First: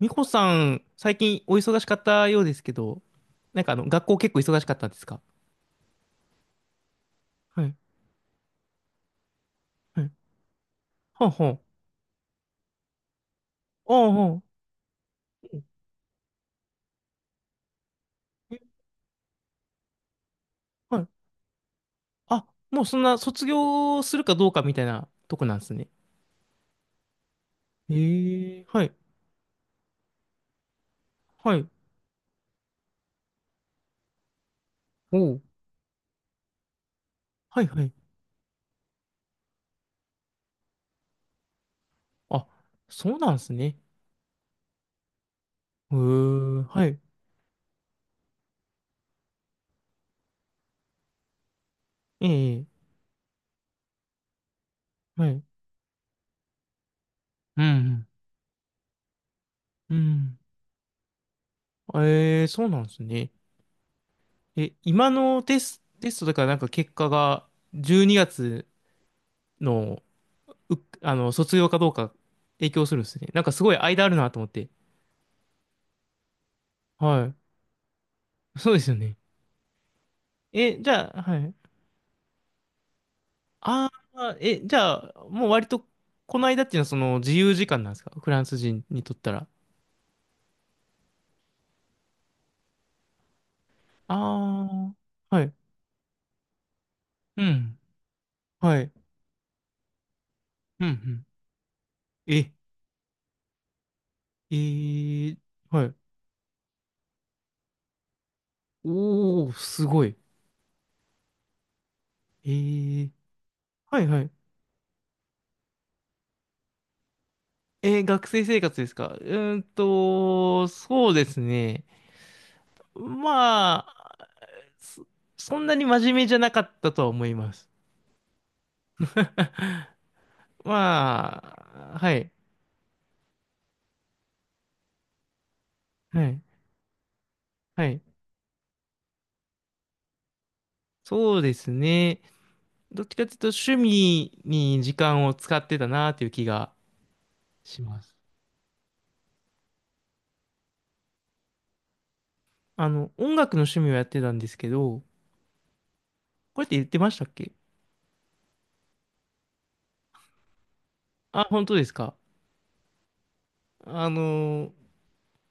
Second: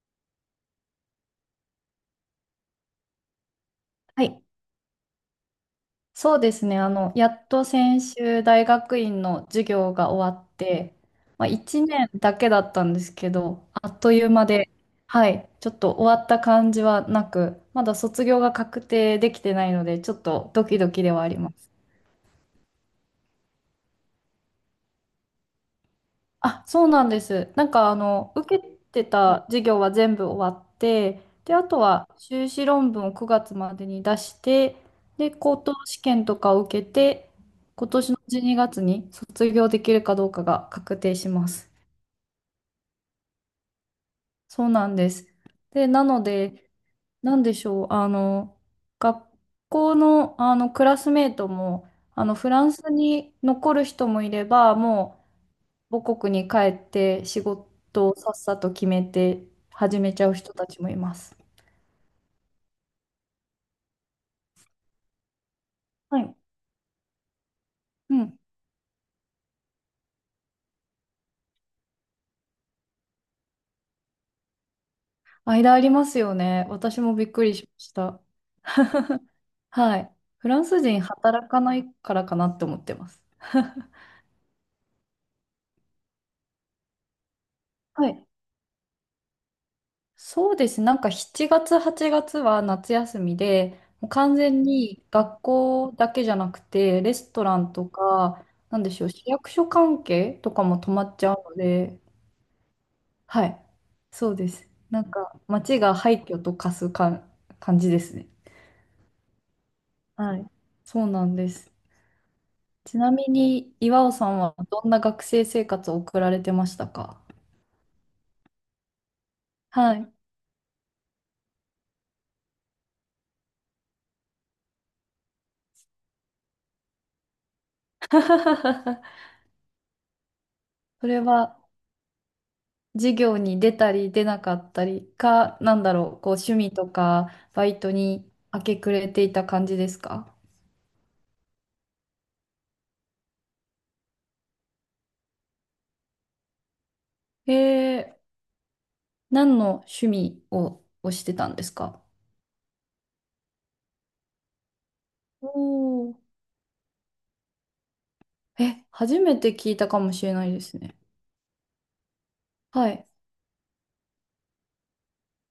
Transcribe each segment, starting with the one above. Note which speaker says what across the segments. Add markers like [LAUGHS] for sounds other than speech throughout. Speaker 1: 美穂さん、最近お忙しかったようですけど、学校
Speaker 2: は
Speaker 1: 結構
Speaker 2: い、
Speaker 1: 忙しかったんですか？
Speaker 2: そうですね。やっ
Speaker 1: は
Speaker 2: と
Speaker 1: い。
Speaker 2: 先週大学院の授業
Speaker 1: はい。
Speaker 2: が終わって、
Speaker 1: ほん
Speaker 2: ま
Speaker 1: ほ
Speaker 2: あ、
Speaker 1: ん。
Speaker 2: 1年だけだったんですけど、あっ
Speaker 1: お
Speaker 2: と
Speaker 1: う
Speaker 2: いう
Speaker 1: ほ
Speaker 2: 間で、は
Speaker 1: う。
Speaker 2: い、
Speaker 1: うん。
Speaker 2: ちょっと終わった感じはなく、まだ卒業が
Speaker 1: え、
Speaker 2: 確定できてないので、ちょっとドキド
Speaker 1: は
Speaker 2: キ
Speaker 1: い。
Speaker 2: ではあります。
Speaker 1: あ、もうそんな卒業するかどうかみたいなとこなんですね。
Speaker 2: あ、そうなんです。なんか受
Speaker 1: ええ、
Speaker 2: け
Speaker 1: はい。
Speaker 2: てた授業は全部終わって、で、
Speaker 1: は
Speaker 2: あ
Speaker 1: い。
Speaker 2: とは修士論文を9月までに出して、
Speaker 1: お
Speaker 2: で、
Speaker 1: う。
Speaker 2: 高等試験とかを受けて、
Speaker 1: はい、は
Speaker 2: 今
Speaker 1: い。
Speaker 2: 年の12月にがつに卒業できるかどうかが確定します。
Speaker 1: あ、そうなんですね。
Speaker 2: そうなんです。で、
Speaker 1: へ
Speaker 2: なの
Speaker 1: え、
Speaker 2: で、
Speaker 1: はい。
Speaker 2: なんでしょう、学校の、あのクラスメートも、フラ
Speaker 1: え
Speaker 2: ン
Speaker 1: え、
Speaker 2: スに残る人もいれば、も
Speaker 1: はい。
Speaker 2: う、母国に帰って仕
Speaker 1: うん、
Speaker 2: 事をさっさと決めて
Speaker 1: うん。
Speaker 2: 始
Speaker 1: う
Speaker 2: めちゃう
Speaker 1: ん。
Speaker 2: 人たちもいます。
Speaker 1: ええ、そうなんですね。え、今のテス、テ
Speaker 2: は
Speaker 1: ストだ
Speaker 2: い。
Speaker 1: からなんか結果が12
Speaker 2: うん。
Speaker 1: 月の、う、あの、卒業かどうか影響するんですね。なんかすごい間あるなと思って。
Speaker 2: 間ありますよね。私もび
Speaker 1: は
Speaker 2: っ
Speaker 1: い。
Speaker 2: くりしました。
Speaker 1: そうですよね。
Speaker 2: はい。フランス
Speaker 1: え、じ
Speaker 2: 人
Speaker 1: ゃあ、は
Speaker 2: 働
Speaker 1: い。
Speaker 2: かないからかなって思ってます。
Speaker 1: ああ、え、じゃあ、もう割と、この間っていうのはその自由時間なんです
Speaker 2: は
Speaker 1: か？
Speaker 2: い。
Speaker 1: フランス人にとったら。
Speaker 2: そうです。なんか7月、8月は夏休みで、もう完全
Speaker 1: あ
Speaker 2: に
Speaker 1: あ、
Speaker 2: 学
Speaker 1: はい。
Speaker 2: 校だけじゃなくて、レス
Speaker 1: う
Speaker 2: トラン
Speaker 1: ん。
Speaker 2: とか、な
Speaker 1: は
Speaker 2: ん
Speaker 1: い。
Speaker 2: でしょう、市役所関係とかも
Speaker 1: うん、う
Speaker 2: 止まっち
Speaker 1: ん。
Speaker 2: ゃうので、
Speaker 1: え、
Speaker 2: はい。そうで
Speaker 1: え
Speaker 2: す。なんか、
Speaker 1: ー、
Speaker 2: 街
Speaker 1: は
Speaker 2: が
Speaker 1: い。
Speaker 2: 廃墟と化すか感じですね。
Speaker 1: おー、すごい。
Speaker 2: はい。そうなんです。
Speaker 1: え
Speaker 2: ちな
Speaker 1: ー、
Speaker 2: みに、
Speaker 1: は
Speaker 2: 岩
Speaker 1: い
Speaker 2: 尾
Speaker 1: は
Speaker 2: さ
Speaker 1: い。
Speaker 2: んはどんな学生生活を送られてましたか？
Speaker 1: えー、学生生活ですか？うーん
Speaker 2: はい。
Speaker 1: と、そうですね。まそ、そんなに真面目じゃなかったとは思います。
Speaker 2: [LAUGHS]
Speaker 1: [LAUGHS]
Speaker 2: それ
Speaker 1: ま
Speaker 2: は、
Speaker 1: あ、はい、
Speaker 2: 授業に出たり出なかったりか、なんだろう、
Speaker 1: は
Speaker 2: こう、
Speaker 1: い、
Speaker 2: 趣味とか、バイ
Speaker 1: は
Speaker 2: ト
Speaker 1: い。
Speaker 2: に明け暮れていた感じですか？
Speaker 1: そうですね。どっちかというと趣味に時間を使ってたなという気が
Speaker 2: え
Speaker 1: します。
Speaker 2: ー、何の趣味を、してたんですか？
Speaker 1: 音楽の趣味をやってたんですけど、
Speaker 2: おー、
Speaker 1: これって言ってましたっけ？
Speaker 2: え、初めて聞いたかもしれないですね。
Speaker 1: あ、本当ですか。
Speaker 2: はい。
Speaker 1: あの、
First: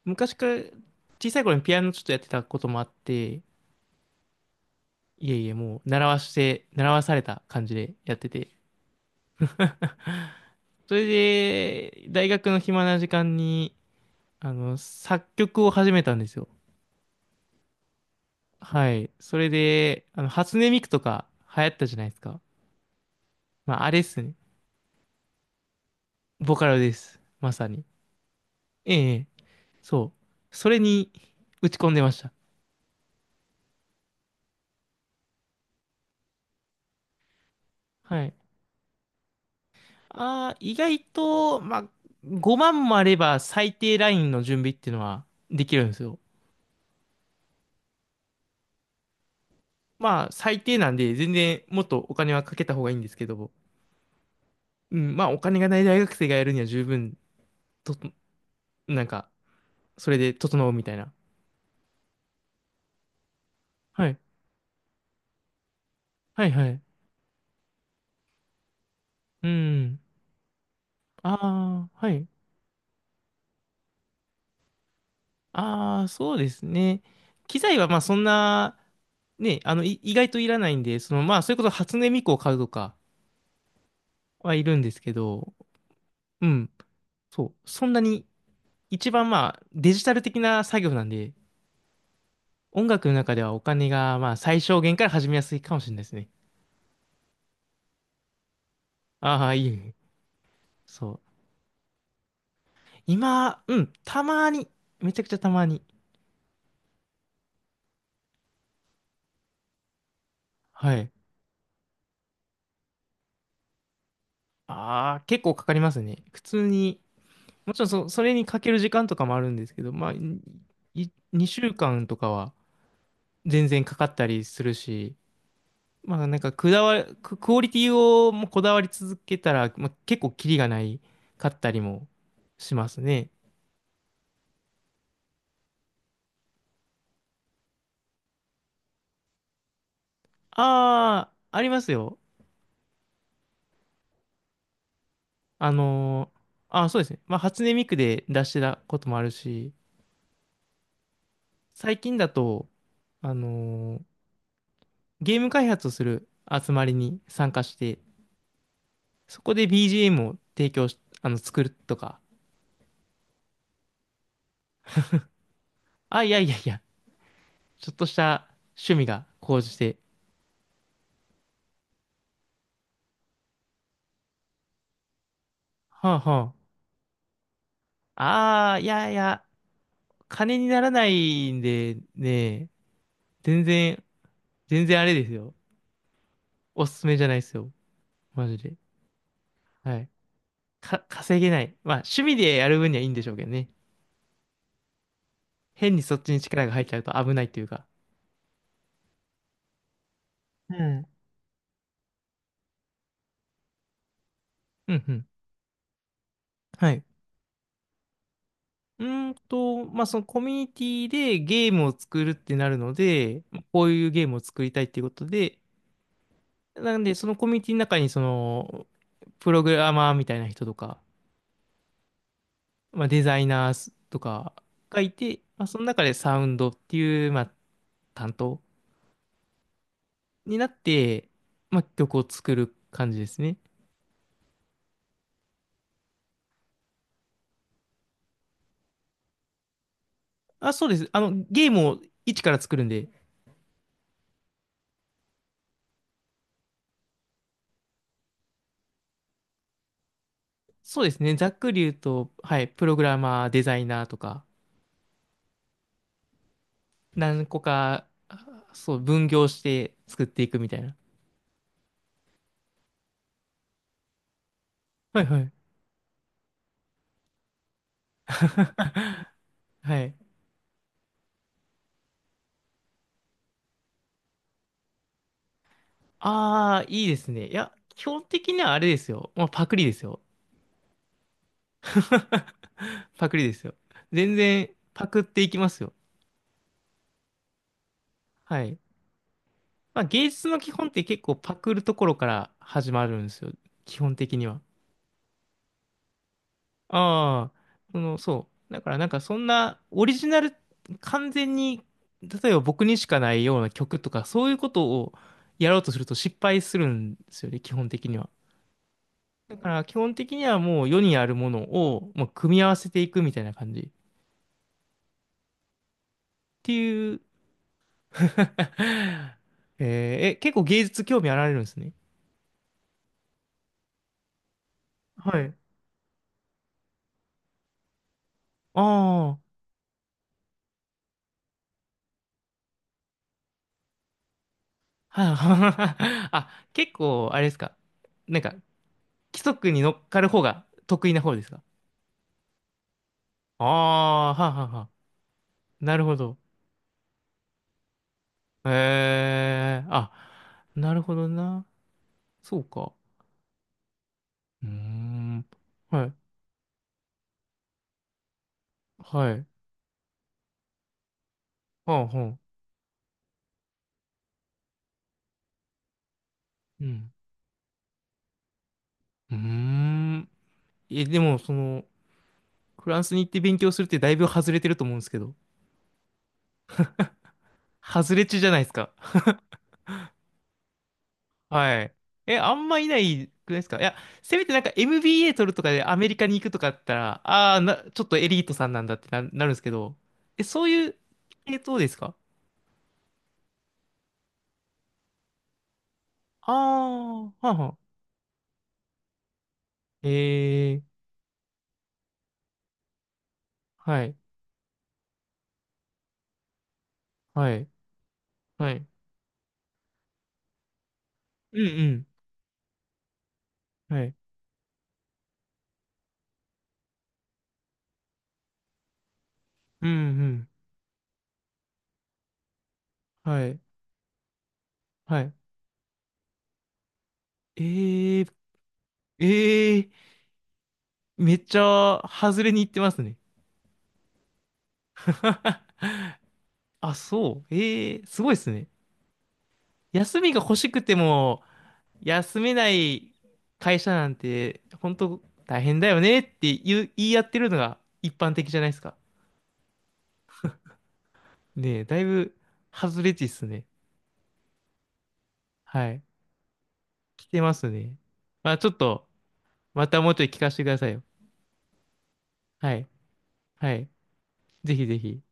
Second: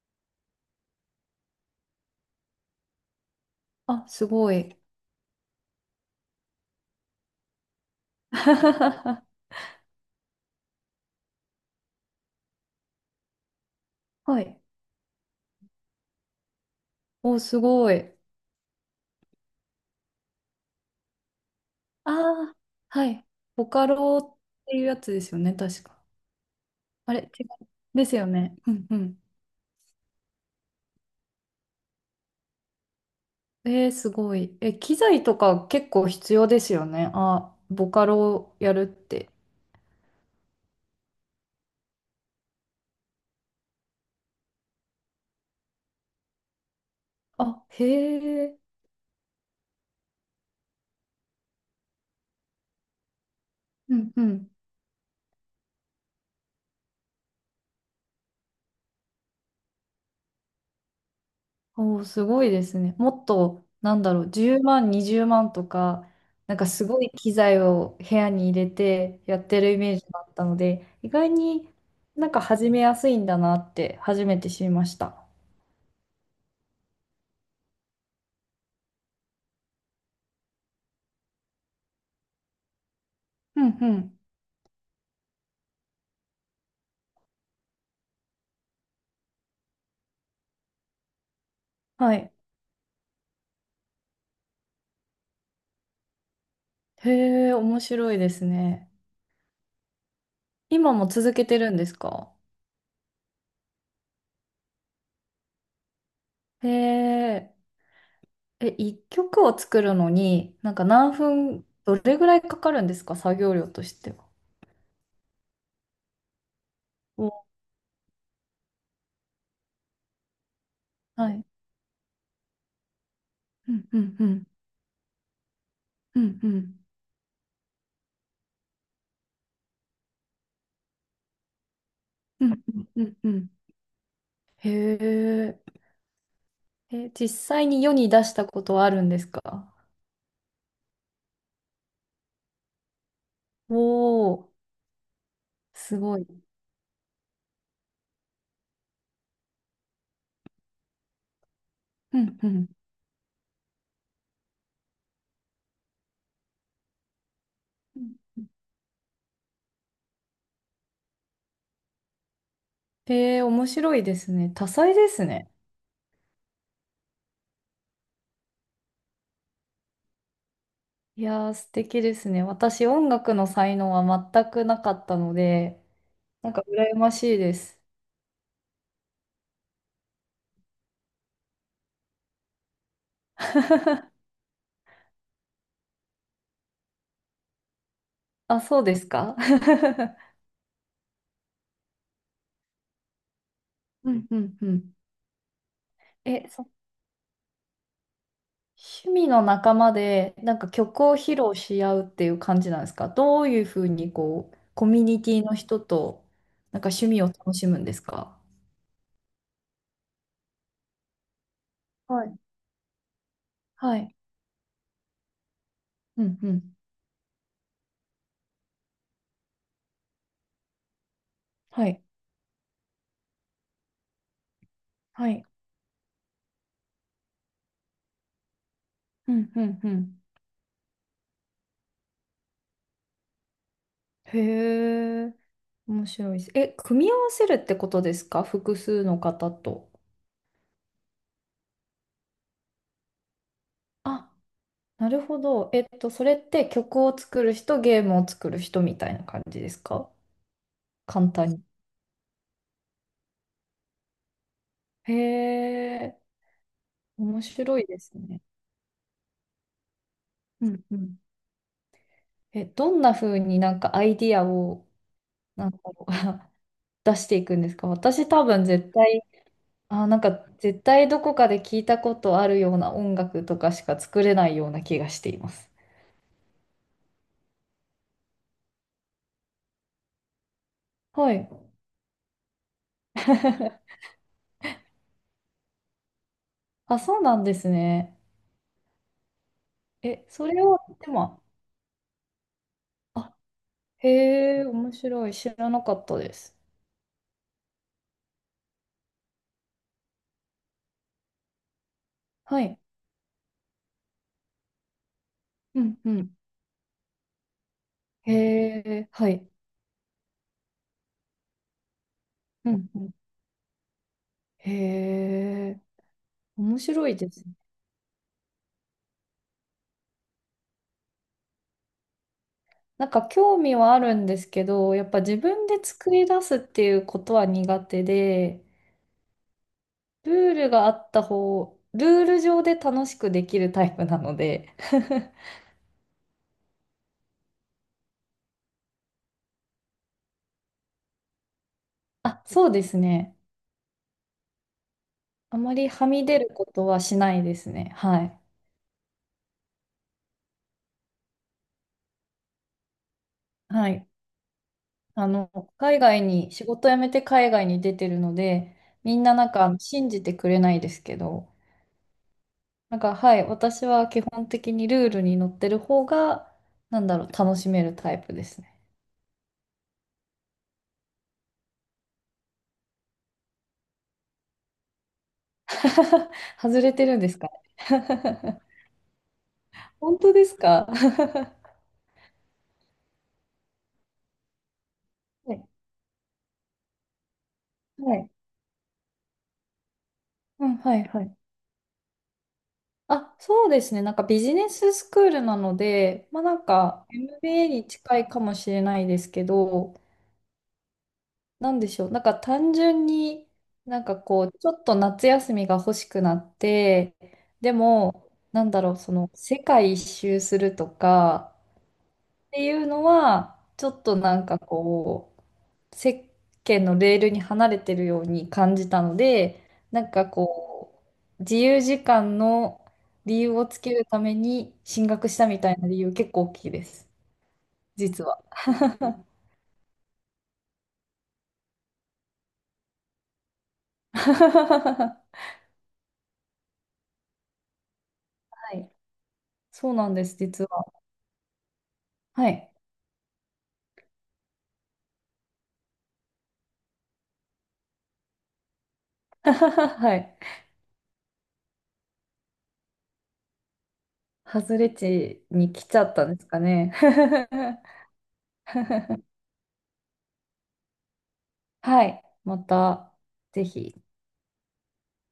Speaker 1: 昔から小さい頃にピアノちょっとやってたこともあって、
Speaker 2: あ、すごい。
Speaker 1: いえいえ、もう習わして、習わされた感じでやってて。
Speaker 2: [LAUGHS]
Speaker 1: [LAUGHS] それで、大学の暇な時間に、
Speaker 2: はい。
Speaker 1: 作曲を始めたんですよ。
Speaker 2: お、すごい。
Speaker 1: はい。それで、初音ミクとか流行ったじゃない
Speaker 2: あ
Speaker 1: ですか。
Speaker 2: あ、はい。ボ
Speaker 1: まあ、
Speaker 2: カ
Speaker 1: あれっ
Speaker 2: ロ
Speaker 1: すね。
Speaker 2: っていうやつですよね、確か。
Speaker 1: ボカロで
Speaker 2: あれ、
Speaker 1: す。
Speaker 2: 違う。
Speaker 1: まさに。
Speaker 2: ですよね。うんう
Speaker 1: え
Speaker 2: ん。
Speaker 1: え、そう。それに打ち込んでました。
Speaker 2: えー、すごい。え、機材とか結構必要ですよね。あ、ボカ
Speaker 1: はい。
Speaker 2: ロやるって。
Speaker 1: ああ、意外と、まあ、5万もあれば最低ラインの準備っていうのはできるんですよ。
Speaker 2: あ、へえ。
Speaker 1: まあ、最低なんで、全然もっとお金はかけた方がいいんですけど、
Speaker 2: うんうん。
Speaker 1: うん、まあ、お金がない大学生がやるには十分と、なんか、それで整うみたいな。
Speaker 2: おー、すごいですね。もっと、なん
Speaker 1: は
Speaker 2: だ
Speaker 1: い。
Speaker 2: ろう、10万、20万とか、
Speaker 1: はい
Speaker 2: なんか
Speaker 1: はい。
Speaker 2: すごい機材を部屋に入れてやっ
Speaker 1: う
Speaker 2: てるイメー
Speaker 1: ん。
Speaker 2: ジだったので、意外に
Speaker 1: ああ、はい。
Speaker 2: なんか始めやすいんだなって初めて知りました。
Speaker 1: ああ、そうですね。機材はまあそんな、ね、意外といらないんで、その、まあ、それこそ初音ミクを買うとか
Speaker 2: うんうん。
Speaker 1: はいるんですけど、うん。そう。そんなに、一番まあ、デジタル的な作業なんで、
Speaker 2: はい。
Speaker 1: 音楽の中ではお金がまあ、最小限から始めやすいかもしれないですね。
Speaker 2: へえ、面白いですね。
Speaker 1: ああ、いいね。
Speaker 2: 今も
Speaker 1: そう。
Speaker 2: 続けてるんですか？
Speaker 1: 今、うん、たまに、めちゃくちゃたまに。
Speaker 2: へえ、え、一曲を作るのに、なんか
Speaker 1: はい。
Speaker 2: 何分、どれぐらいかかるんですか？作業量としては。
Speaker 1: ああ、結構かかりますね。普通に、
Speaker 2: お、
Speaker 1: もちろんそ、それにかける時間とかもあるんですけど、まあ、
Speaker 2: はい。
Speaker 1: 2週間とかは全
Speaker 2: う
Speaker 1: 然
Speaker 2: ん
Speaker 1: か
Speaker 2: う
Speaker 1: かっ
Speaker 2: んう
Speaker 1: たり
Speaker 2: ん。
Speaker 1: するし、ま
Speaker 2: う
Speaker 1: あな
Speaker 2: ん
Speaker 1: ん
Speaker 2: う
Speaker 1: かく
Speaker 2: ん。
Speaker 1: だわ、ク、クオリティをもうこだわり続けたら、まあ、結構キリがないかったりも
Speaker 2: うん
Speaker 1: します
Speaker 2: うんうんう
Speaker 1: ね。
Speaker 2: ん、へえ。え、実際に世に出したことはあるんですか？
Speaker 1: ああ、ありますよ。
Speaker 2: おおー、
Speaker 1: あ
Speaker 2: すごい。
Speaker 1: の、ーあー、そうですね。まあ初音ミクで出してたこともあるし、最近
Speaker 2: う
Speaker 1: だ
Speaker 2: んうん。
Speaker 1: と、あの、ーゲーム開発をする集まりに参加して、そこで BGM を提供し、作るとか、
Speaker 2: へえ、面白いですね。多彩ですね。
Speaker 1: あ、いやいやいや、ちょっとした趣味が高じて、
Speaker 2: いやー、素敵ですね。私、音楽の才能は全くなかったので、
Speaker 1: はあ、
Speaker 2: なん
Speaker 1: は
Speaker 2: か羨ましいです。
Speaker 1: あ、あー、いやいや、金にならないんでね、全然、全然あれですよ。おすすめじゃないですよ。マジ
Speaker 2: あ、
Speaker 1: で。
Speaker 2: そうですか？
Speaker 1: はい。
Speaker 2: [LAUGHS]
Speaker 1: 稼げない。まあ、趣味でやる分にはいいんでしょうけどね。
Speaker 2: うんうんうん。
Speaker 1: 変にそっちに
Speaker 2: え、
Speaker 1: 力が入っちゃうと危ないというか。
Speaker 2: 趣味の仲間でなんか
Speaker 1: う
Speaker 2: 曲
Speaker 1: ん。
Speaker 2: を披露し合うっていう感じなんですか？どういうふうにこうコ
Speaker 1: う
Speaker 2: ミュ
Speaker 1: んう
Speaker 2: ニ
Speaker 1: ん。
Speaker 2: ティの人となんか
Speaker 1: はい。
Speaker 2: 趣味を楽しむんですか？
Speaker 1: うーんと、まあ、そのコミュニティでゲームを作
Speaker 2: は
Speaker 1: るっ
Speaker 2: い。
Speaker 1: てなるので、こう
Speaker 2: は
Speaker 1: いう
Speaker 2: い。
Speaker 1: ゲームを作りたいっていうことで、
Speaker 2: うんうん。
Speaker 1: なんで、そのコミュニティの中に、プログラマーみたいな人とか、
Speaker 2: はい。
Speaker 1: まあ、デザイナーとかがい
Speaker 2: は
Speaker 1: て、
Speaker 2: い。
Speaker 1: まあ、その中でサウンドっていう、まあ、担当
Speaker 2: うんうんうん。
Speaker 1: になって、まあ、曲を作る感じですね。
Speaker 2: へえ、面白いです。え、組み合わせるってことですか？複数の方と。
Speaker 1: あ、そうです。ゲームを一から作るんで、
Speaker 2: あ、なるほど。それって曲を作る人、ゲームを作る人みたいな感じですか？
Speaker 1: そうです
Speaker 2: 簡
Speaker 1: ね。ざ
Speaker 2: 単
Speaker 1: っ
Speaker 2: に。
Speaker 1: くり言うと、はい、プログラマー、デザイナーとか、
Speaker 2: へえ、面
Speaker 1: 何個
Speaker 2: 白いで
Speaker 1: か、
Speaker 2: すね。
Speaker 1: そう、分業して作っていく
Speaker 2: う
Speaker 1: みたい
Speaker 2: ん
Speaker 1: な。
Speaker 2: うん。え、どんな風になんかアイディアを
Speaker 1: はいはい。
Speaker 2: なんか [LAUGHS] 出していくんですか？私多分絶対、
Speaker 1: [LAUGHS] は
Speaker 2: あ、
Speaker 1: い。
Speaker 2: なんか絶対どこかで聞いたことあるような音楽とかしか作れないような気がしています。
Speaker 1: ああ、いいですね。いや、基本的にはあれですよ。まあ、パクリですよ。
Speaker 2: はい。
Speaker 1: [LAUGHS] パクリですよ。
Speaker 2: [LAUGHS]
Speaker 1: 全然パクっていきますよ。
Speaker 2: あ、そうなんですね。
Speaker 1: はい。まあ、
Speaker 2: え、
Speaker 1: 芸
Speaker 2: そ
Speaker 1: 術の
Speaker 2: れ
Speaker 1: 基
Speaker 2: を、
Speaker 1: 本って
Speaker 2: で
Speaker 1: 結構
Speaker 2: も、
Speaker 1: パクるところから始まるんで
Speaker 2: あ、
Speaker 1: すよ。基本的に
Speaker 2: へ
Speaker 1: は。
Speaker 2: え、面白い。知らなかったです。
Speaker 1: ああ、その、そう。だからなんかそんなオリジナル、完全に、例えば
Speaker 2: はい。
Speaker 1: 僕にしかないような曲とか、そういうことをやろ
Speaker 2: う
Speaker 1: うと
Speaker 2: ん
Speaker 1: する
Speaker 2: う
Speaker 1: と
Speaker 2: ん。
Speaker 1: 失敗するんですよね、基本的には。
Speaker 2: へえ、はい。
Speaker 1: だから基本的にはもう世にあるものを、まあ、組み合
Speaker 2: う
Speaker 1: わ
Speaker 2: ん
Speaker 1: せ
Speaker 2: う
Speaker 1: て
Speaker 2: ん。
Speaker 1: いくみたいな感じ。っ
Speaker 2: へえ、
Speaker 1: て
Speaker 2: 面白
Speaker 1: い
Speaker 2: い
Speaker 1: う
Speaker 2: ですね。
Speaker 1: [LAUGHS] えー、え、結構芸術興味あられるんですね。
Speaker 2: なんか興味はあるんですけど、やっぱ自
Speaker 1: はい。
Speaker 2: 分で作り出すっていうことは苦手で、
Speaker 1: ああ、[LAUGHS]
Speaker 2: ルールがあった方、ルール上で楽しくできるタイプなので、
Speaker 1: は
Speaker 2: [LAUGHS]
Speaker 1: いはい。[LAUGHS] あ、結構、あれですか。なんか、規則に乗っかる方が得意な方ですか？
Speaker 2: あ、そうですね。
Speaker 1: ああ、ははは。
Speaker 2: あまり
Speaker 1: なる
Speaker 2: は
Speaker 1: ほ
Speaker 2: み
Speaker 1: ど。
Speaker 2: 出ることはしないですね。はい。
Speaker 1: へえ、あ、なるほどな。そうか。
Speaker 2: はい。
Speaker 1: うー
Speaker 2: あ
Speaker 1: ん。
Speaker 2: の、海
Speaker 1: はい。
Speaker 2: 外に、仕事辞めて海外に出てるので、みん
Speaker 1: は
Speaker 2: なな
Speaker 1: い。
Speaker 2: んか信じてくれないですけど、
Speaker 1: はあ、はあ。
Speaker 2: なんかはい、私は基本的にルールに乗ってる方が、
Speaker 1: う
Speaker 2: なん
Speaker 1: ん。
Speaker 2: だろう、楽しめるタイプですね。
Speaker 1: うーん。でも、その、フランスに行って勉強するってだいぶ外れてると思うんですけど。
Speaker 2: [LAUGHS] 外れてるんですか？
Speaker 1: 外れ値
Speaker 2: [LAUGHS]
Speaker 1: じゃないですか。
Speaker 2: 本当ですか？
Speaker 1: はい。え、あんまいないくないですか？いや、せめてなんか MBA 取る
Speaker 2: は
Speaker 1: と
Speaker 2: い。
Speaker 1: かでアメリカに行くとかだったら、ちょっ
Speaker 2: は
Speaker 1: とエ
Speaker 2: い。
Speaker 1: リートさんなんだって、なるんですけど。え、そ
Speaker 2: う
Speaker 1: う
Speaker 2: ん、
Speaker 1: い
Speaker 2: は
Speaker 1: う
Speaker 2: い、はい。
Speaker 1: 系統ですか？
Speaker 2: あ、そうですね。なんかビジネススクールなので、まあ
Speaker 1: あ
Speaker 2: なんか
Speaker 1: あー、はあ、
Speaker 2: MBA
Speaker 1: は
Speaker 2: に近いかもしれないですけど、
Speaker 1: ええ、
Speaker 2: なんでしょう。なんか単純にな
Speaker 1: は
Speaker 2: ん
Speaker 1: い、
Speaker 2: かこう、ちょっと夏休みが欲しくなって、
Speaker 1: はい、
Speaker 2: でも、なん
Speaker 1: は
Speaker 2: だ
Speaker 1: い。
Speaker 2: ろう、その世界一周するとか、
Speaker 1: うんうん、
Speaker 2: っていうのは、ちょっ
Speaker 1: はい。
Speaker 2: となんかこう、世間のレールに離れてるように感じたので、
Speaker 1: うん
Speaker 2: なん
Speaker 1: う
Speaker 2: か
Speaker 1: ん、
Speaker 2: こう、自由時間の理
Speaker 1: は
Speaker 2: 由
Speaker 1: い、
Speaker 2: をつけるために進
Speaker 1: は
Speaker 2: 学
Speaker 1: い。
Speaker 2: したみたいな理由結構大きいです、
Speaker 1: え
Speaker 2: 実
Speaker 1: え、
Speaker 2: は。
Speaker 1: ええ、めっちゃ外れに行ってますね。
Speaker 2: [LAUGHS]
Speaker 1: [LAUGHS] あ、そう。ええ、すごいですね。
Speaker 2: はい、そうなん
Speaker 1: 休
Speaker 2: で
Speaker 1: み
Speaker 2: す、
Speaker 1: が欲
Speaker 2: 実
Speaker 1: しく
Speaker 2: は。
Speaker 1: ても、休
Speaker 2: は
Speaker 1: めな
Speaker 2: い。
Speaker 1: い会社なんて、本当大変だよねって言い合ってるのが一般的じゃないですか。
Speaker 2: [LAUGHS] はい。
Speaker 1: ねえ、だいぶ外れ値っすね。
Speaker 2: 外れ値に来
Speaker 1: は
Speaker 2: ちゃ
Speaker 1: い。
Speaker 2: ったんですかね。
Speaker 1: 来てますね。まあちょっと、
Speaker 2: [LAUGHS]
Speaker 1: またもうちょい聞かせてくださいよ。
Speaker 2: はい。ま
Speaker 1: はい。
Speaker 2: た、ぜ
Speaker 1: はい。
Speaker 2: ひ。
Speaker 1: ぜひぜひ。